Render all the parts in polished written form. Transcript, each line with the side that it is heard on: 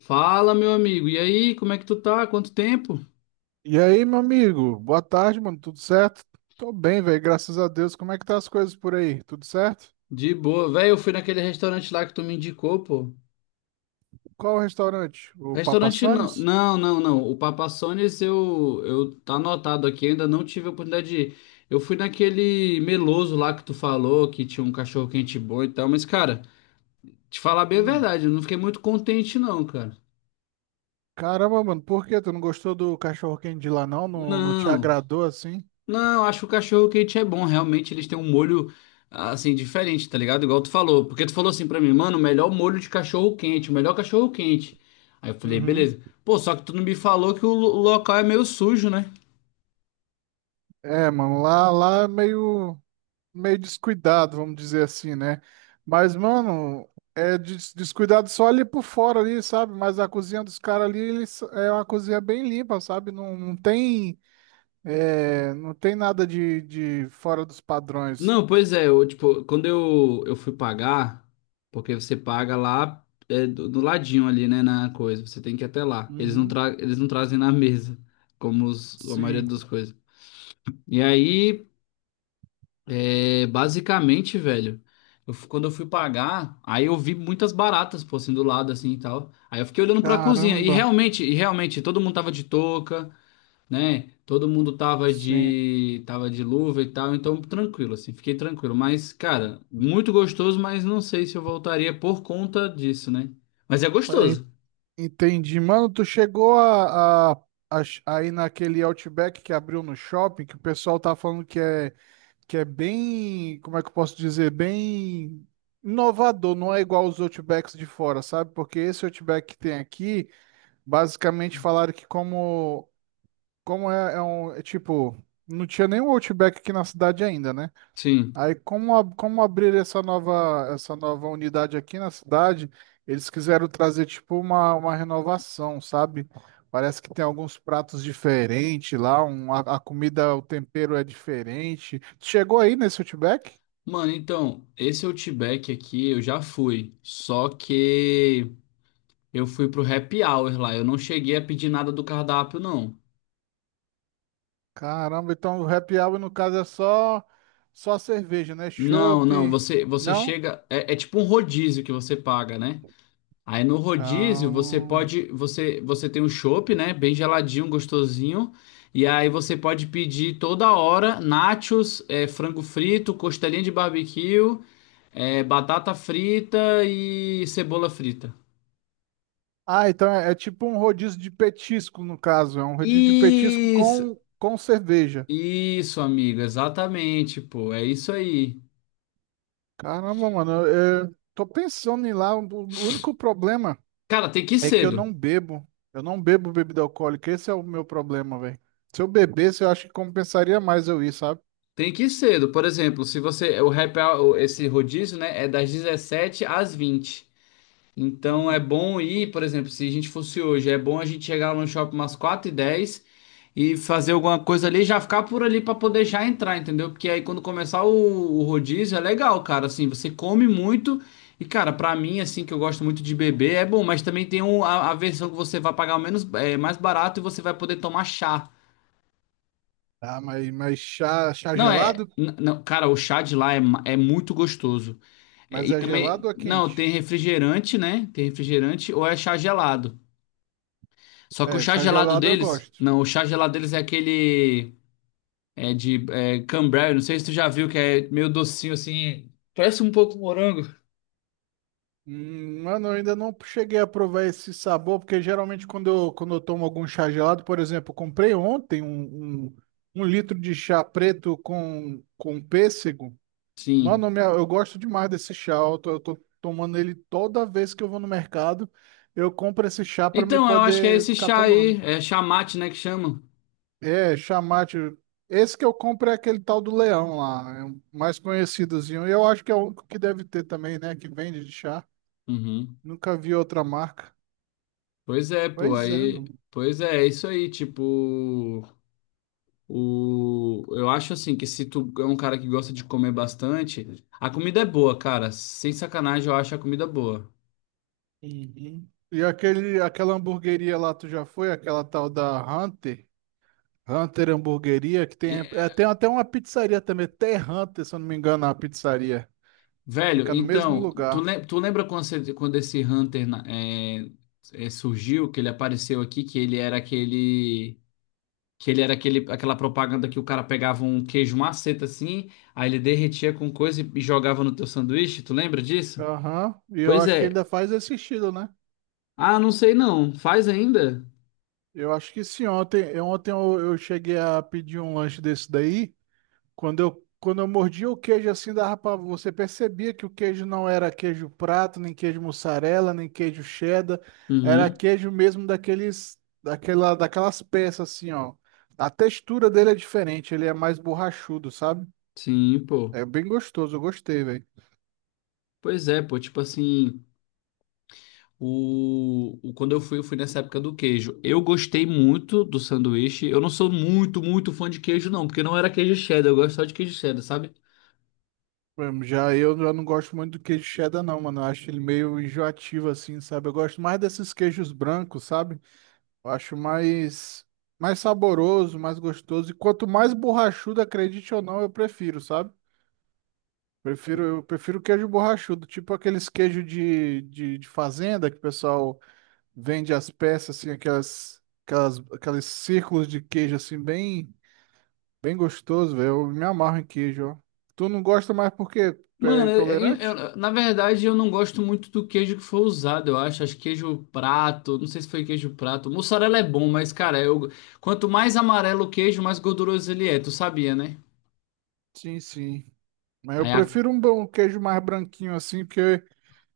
left: Fala, meu amigo. E aí, como é que tu tá? Quanto tempo?
right: E aí, meu amigo? Boa tarde, mano. Tudo certo? Tô bem, velho. Graças a Deus. Como é que tá as coisas por aí? Tudo certo?
left: De boa. Velho, eu fui naquele restaurante lá que tu me indicou, pô.
right: Qual o restaurante? O Papa
left: Restaurante não.
right: Sonis?
left: Não, não, não. O Papa John's eu tá anotado aqui, ainda não tive a oportunidade de ir. Eu fui naquele meloso lá que tu falou, que tinha um cachorro quente bom e tal, mas, cara, te falar bem a
right: Hum.
left: verdade, eu não fiquei muito contente, não, cara.
right: Caramba, mano. Por quê? Tu não gostou do cachorro-quente de lá, não? Não, não te
left: Não.
right: agradou assim?
left: Não, acho que o cachorro quente é bom. Realmente eles têm um molho assim diferente, tá ligado? Igual tu falou. Porque tu falou assim pra mim, mano, o melhor molho de cachorro quente, o melhor cachorro quente. Aí eu falei,
right: Uhum.
left: beleza. Pô, só que tu não me falou que o local é meio sujo, né?
right: É, mano. Lá é meio descuidado, vamos dizer assim, né? Mas, mano, é descuidado só ali por fora ali, sabe? Mas a cozinha dos caras ali, eles, é uma cozinha bem limpa, sabe? Não, não tem. É, não tem nada de fora dos padrões.
left: Não, pois é. Eu, tipo, quando eu fui pagar, porque você paga lá é, do ladinho ali, né, na coisa. Você tem que ir até lá. Eles não,
right: Uhum,
left: tra eles não trazem na mesa, como a maioria
right: sim.
left: das coisas. E aí. É, basicamente, velho, quando eu fui pagar, aí eu vi muitas baratas, pô, assim, do lado, assim, e tal. Aí eu fiquei olhando pra cozinha,
right: Caramba,
left: e realmente, todo mundo tava de touca, né? Todo mundo
right: sim.
left: tava de luva e tal, então tranquilo, assim, fiquei tranquilo. Mas, cara, muito gostoso, mas não sei se eu voltaria por conta disso, né? Mas é
right: É,
left: gostoso.
right: entendi. Mano, tu chegou a ir naquele Outback que abriu no shopping, que o pessoal tá falando que é bem, como é que eu posso dizer, bem inovador, não é igual os Outbacks de fora, sabe? Porque esse Outback que tem aqui, basicamente falaram que como é, é tipo, não tinha nenhum Outback aqui na cidade ainda, né?
left: Sim.
right: Aí, como abrir essa nova unidade aqui na cidade, eles quiseram trazer, tipo, uma renovação, sabe? Parece que tem alguns pratos diferentes lá, a comida, o tempero é diferente. Chegou aí nesse Outback?
left: Mano, então, esse Outback aqui eu já fui, só que... Eu fui pro happy hour lá. Eu não cheguei a pedir nada do cardápio, não.
right: Caramba, então o happy hour, no caso, é só cerveja, né?
left: Não,
right: Chopp,
left: não. Você
right: não?
left: chega. É tipo um rodízio que você paga, né? Aí no rodízio você
right: Ah,
left: pode. Você tem um chopp, né? Bem geladinho, gostosinho. E aí você pode pedir toda hora nachos, frango frito, costelinha de barbecue, batata frita e cebola frita.
right: ah, então é tipo um rodízio de petisco, no caso. É um rodízio de petisco
left: Isso,
right: com cerveja.
left: isso, amigo. Exatamente, pô. É isso aí.
right: Caramba, mano, eu tô pensando em ir lá. O único problema
left: Cara, tem que ir
right: é que eu
left: cedo.
right: não bebo. Eu não bebo bebida alcoólica. Esse é o meu problema, velho. Se eu bebesse, eu acho que compensaria mais eu ir, sabe?
left: Tem que ir cedo. Por exemplo, se você. O happy hour, esse rodízio, né? É das 17h às 20h. Então é
right: Uhum.
left: bom ir, por exemplo, se a gente fosse hoje, é bom a gente chegar lá no shopping umas 4h10 e fazer alguma coisa ali, já ficar por ali para poder já entrar, entendeu? Porque aí quando começar o rodízio é legal, cara. Assim, você come muito. E, cara, pra mim, assim, que eu gosto muito de beber, é bom, mas também tem a versão que você vai pagar menos, mais barato e você vai poder tomar chá.
right: Ah, mas chá
left: Não, é.
right: gelado?
left: Não, cara, o chá de lá é muito gostoso. É,
right: Mas
left: e
right: é
left: também.
right: gelado ou é
left: Não,
right: quente?
left: tem refrigerante, né? Tem refrigerante ou é chá gelado. Só que o
right: É,
left: chá
right: chá
left: gelado
right: gelado eu
left: deles.
right: gosto.
left: Não, o chá gelado deles é aquele. É de Cambrai, não sei se tu já viu, que é meio docinho assim. Parece um pouco morango.
right: Mano, eu ainda não cheguei a provar esse sabor, porque geralmente quando eu tomo algum chá gelado, por exemplo, eu comprei ontem um litro de chá preto com pêssego. Mano,
left: Sim.
right: eu gosto demais desse chá. Eu tô tomando ele toda vez que eu vou no mercado. Eu compro esse chá pra me
left: Então, eu acho que é
right: poder
left: esse
right: ficar
left: chá aí.
right: tomando.
left: É chá mate, né? Que chamam.
right: É, chá mate. Esse que eu compro é aquele tal do Leão lá, é o mais conhecidozinho. E eu acho que é o único que deve ter também, né? Que vende de chá.
left: Uhum.
right: Nunca vi outra marca.
left: Pois é, pô.
right: Pois é,
left: Aí.
right: mano.
left: Pois é, é isso aí. Tipo. Eu acho assim que se tu é um cara que gosta de comer bastante, a comida é boa, cara. Sem sacanagem, eu acho a comida boa.
right: Uhum. E aquela hamburgueria lá, tu já foi? Aquela tal da Hunter? Hunter Hamburgueria, que tem,
left: E-
right: tem até uma pizzaria também, até Hunter, se eu não me engano, a pizzaria.
left: Velho,
right: Fica no mesmo
left: então, tu,
right: lugar.
left: le- tu lembra quando esse Hunter surgiu, que ele apareceu aqui, que ele era aquele. Que ele era aquele, aquela propaganda que o cara pegava um queijo maceta assim, aí ele derretia com coisa e jogava no teu sanduíche, tu lembra disso?
right: Aham. E eu
left: Pois
right: acho que
left: é.
right: ainda faz esse estilo, né?
left: Ah, não sei não. Faz ainda?
right: Eu acho que sim. Ontem, ontem eu cheguei a pedir um lanche desse daí. Quando eu mordia o queijo assim, dava pra, você percebia que o queijo não era queijo prato, nem queijo mussarela, nem queijo cheddar. Era
left: Uhum.
right: queijo mesmo daqueles, daquelas peças assim, ó. A textura dele é diferente, ele é mais borrachudo, sabe?
left: Sim, pô.
right: É bem gostoso, eu gostei, velho.
left: Pois é, pô, tipo assim, quando eu fui nessa época do queijo. Eu gostei muito do sanduíche. Eu não sou muito, muito fã de queijo, não, porque não era queijo cheddar, eu gosto só de queijo cheddar, sabe?
right: Mano, Já eu já não gosto muito do queijo cheddar, não, mano. Eu acho ele meio enjoativo, assim, sabe? Eu gosto mais desses queijos brancos, sabe? Eu acho mais saboroso, mais gostoso. E quanto mais borrachudo, acredite ou não, eu prefiro, sabe? Eu prefiro queijo borrachudo, tipo aqueles queijos de fazenda que o pessoal vende as peças, assim, aqueles círculos de queijo, assim, bem gostoso, velho. Eu me amarro em queijo, ó. Tu não gosta mais porque tu é
left: Mano,
right: intolerante?
left: na verdade, eu não gosto muito do queijo que foi usado, eu acho. Acho que queijo prato, não sei se foi queijo prato. Mussarela é bom, mas, cara, quanto mais amarelo o queijo, mais gorduroso ele é, tu sabia, né?
right: Sim, sim. Mas eu
left: Aí a.
right: prefiro um bom queijo mais branquinho assim, porque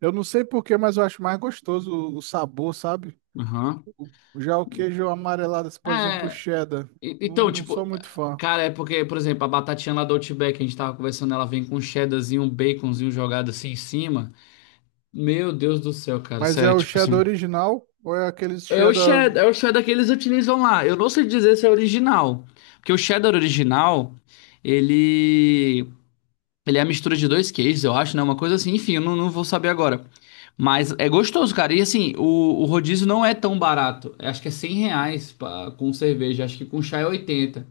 right: eu não sei porquê, mas eu acho mais gostoso o sabor, sabe?
left: Aham.
right: Já o queijo amarelado, assim, por exemplo, o
left: É.
right: cheddar, não,
left: Então,
right: não sou
left: tipo,
right: muito fã.
left: cara, é porque, por exemplo, a batatinha lá do Outback, a gente tava conversando, ela vem com um cheddarzinho, um baconzinho jogado assim em cima. Meu Deus do céu, cara,
right: Mas é
left: sério,
right: o
left: tipo
right: cheddar
left: assim.
right: original ou é aqueles
left: É o
right: cheddar?
left: cheddar, é o cheddar que eles utilizam lá. Eu não sei dizer se é original, porque o cheddar original, ele ele é a mistura de dois queijos, eu acho, né? Uma coisa assim, enfim, eu não vou saber agora. Mas é gostoso, cara. E assim, o rodízio não é tão barato. Eu acho que é R$ 100 pra, com cerveja, acho que com chá é 80.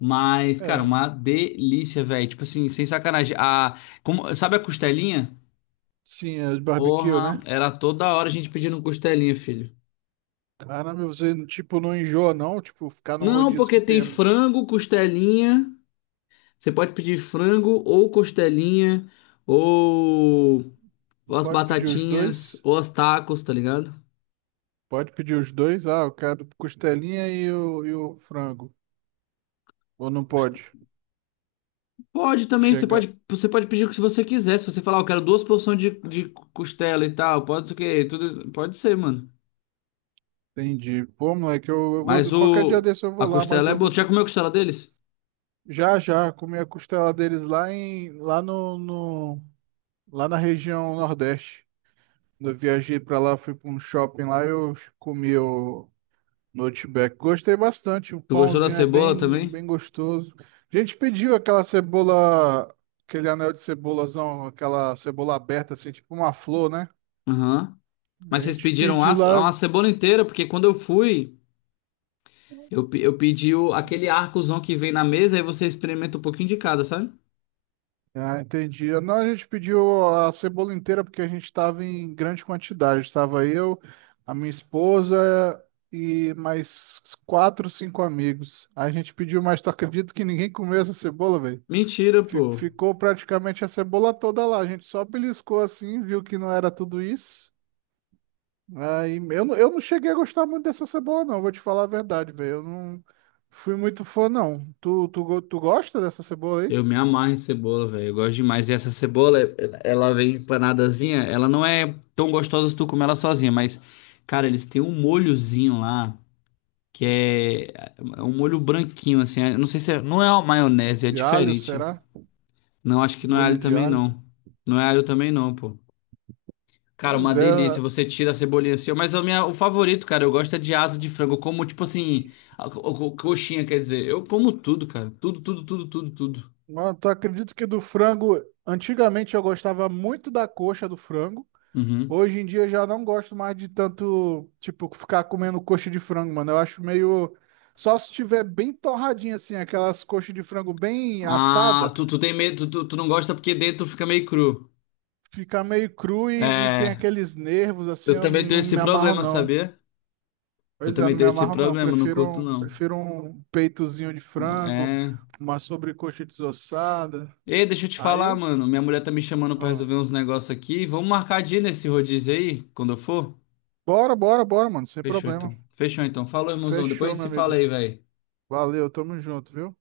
left: Mas, cara,
right: É,
left: uma delícia, velho. Tipo assim, sem sacanagem. Sabe a costelinha?
right: sim, é de barbecue,
left: Porra,
right: né?
left: era toda hora a gente pedindo costelinha, filho.
right: Caramba, você, tipo, não enjoa, não? Tipo, ficar num
left: Não,
right: rodízio
left: porque
right: que
left: tem
right: tem.
left: frango, costelinha. Você pode pedir frango ou costelinha, ou, ou as
right: Pode pedir os
left: batatinhas,
right: dois?
left: ou as tacos, tá ligado?
right: Pode pedir os dois? Ah, eu quero costelinha e o frango. Ou não pode?
left: Pode também, você
right: Chega.
left: pode, você pode pedir o que você quiser. Se você falar, "Ah, eu quero duas porções de costela e tal, pode ser o quê? Tudo, pode ser, mano.
right: Entendi. Pô, moleque, eu
left: Mas
right: vou. Qualquer dia desse eu
left: a
right: vou lá, mas
left: costela é boa. Tu já comeu a costela deles?
right: já já comer a costela deles lá em lá no, no- lá na região Nordeste. Quando eu viajei pra lá, fui pra um shopping lá, eu comi o no Outback. Gostei bastante. O
left: Tu gostou da
right: pãozinho é
left: cebola
right: bem
left: também?
right: bem gostoso. A gente pediu aquela cebola, aquele anel de cebolazão, aquela cebola aberta assim, tipo uma flor, né?
left: Aham.
right: A
left: Mas vocês
right: gente
left: pediram a,
right: pediu lá.
left: a cebola inteira, porque quando eu fui, eu pedi aquele arcozão que vem na mesa, aí você experimenta um pouquinho de cada, sabe?
right: Ah, entendi. Não, a gente pediu a cebola inteira porque a gente estava em grande quantidade. Estava eu, a minha esposa e mais quatro, cinco amigos. Aí a gente pediu, mas tu acredita que ninguém comeu essa cebola, velho?
left: Mentira, pô.
right: Ficou praticamente a cebola toda lá. A gente só beliscou assim, viu que não era tudo isso. Aí eu não cheguei a gostar muito dessa cebola, não. Vou te falar a verdade, velho. Eu não fui muito fã, não. Tu gosta dessa cebola aí?
left: Eu me amarro em cebola, velho. Eu gosto demais. E essa cebola, ela vem empanadazinha. Ela não é tão gostosa se tu comer ela sozinha, mas, cara, eles têm um molhozinho lá, que é um molho branquinho, assim. Eu não sei se é, não é uma maionese, é
right: De alho,
left: diferente.
right: será?
left: Não, acho que não é alho
right: Molho de
left: também,
right: alho.
left: não. Não é alho também, não, pô. Cara, uma
right: Pois é,
left: delícia. Você tira a cebolinha assim. Mas o favorito, cara, eu gosto é de asa de frango. Eu como, tipo assim, coxinha, quer dizer. Eu como tudo, cara. Tudo, tudo, tudo, tudo, tudo.
right: mano, tu acredita que do frango, antigamente eu gostava muito da coxa do frango.
left: Uhum.
right: Hoje em dia eu já não gosto mais de tanto, tipo, ficar comendo coxa de frango, mano. Eu acho meio só se tiver bem torradinha assim, aquelas coxas de frango bem
left: Ah,
right: assada,
left: tu tem medo, tu não gosta porque dentro fica meio cru.
right: fica meio cru e tem
left: É,
right: aqueles nervos assim,
left: eu
right: eu
left: também tenho
right: não
left: esse
right: me amarro
left: problema,
right: não.
left: sabia? Eu
right: Pois é,
left: também
right: não me
left: tenho esse
right: amarro não. Eu
left: problema, não curto não.
right: Prefiro um peitozinho de frango,
left: É.
right: uma sobrecoxa desossada.
left: Ei, deixa eu te
right: Aí
left: falar,
right: eu,
left: mano. Minha mulher tá me chamando pra resolver uns negócios aqui. Vamos marcar dia nesse rodízio aí, quando eu for?
right: Bora, bora, bora, mano. Sem
left: Fechou
right: problema.
left: então. Fechou então. Falou, irmãozão. Depois a
right: Fechou,
left: gente
right: meu
left: se fala
right: amigo.
left: aí, velho.
right: Valeu, tamo junto, viu?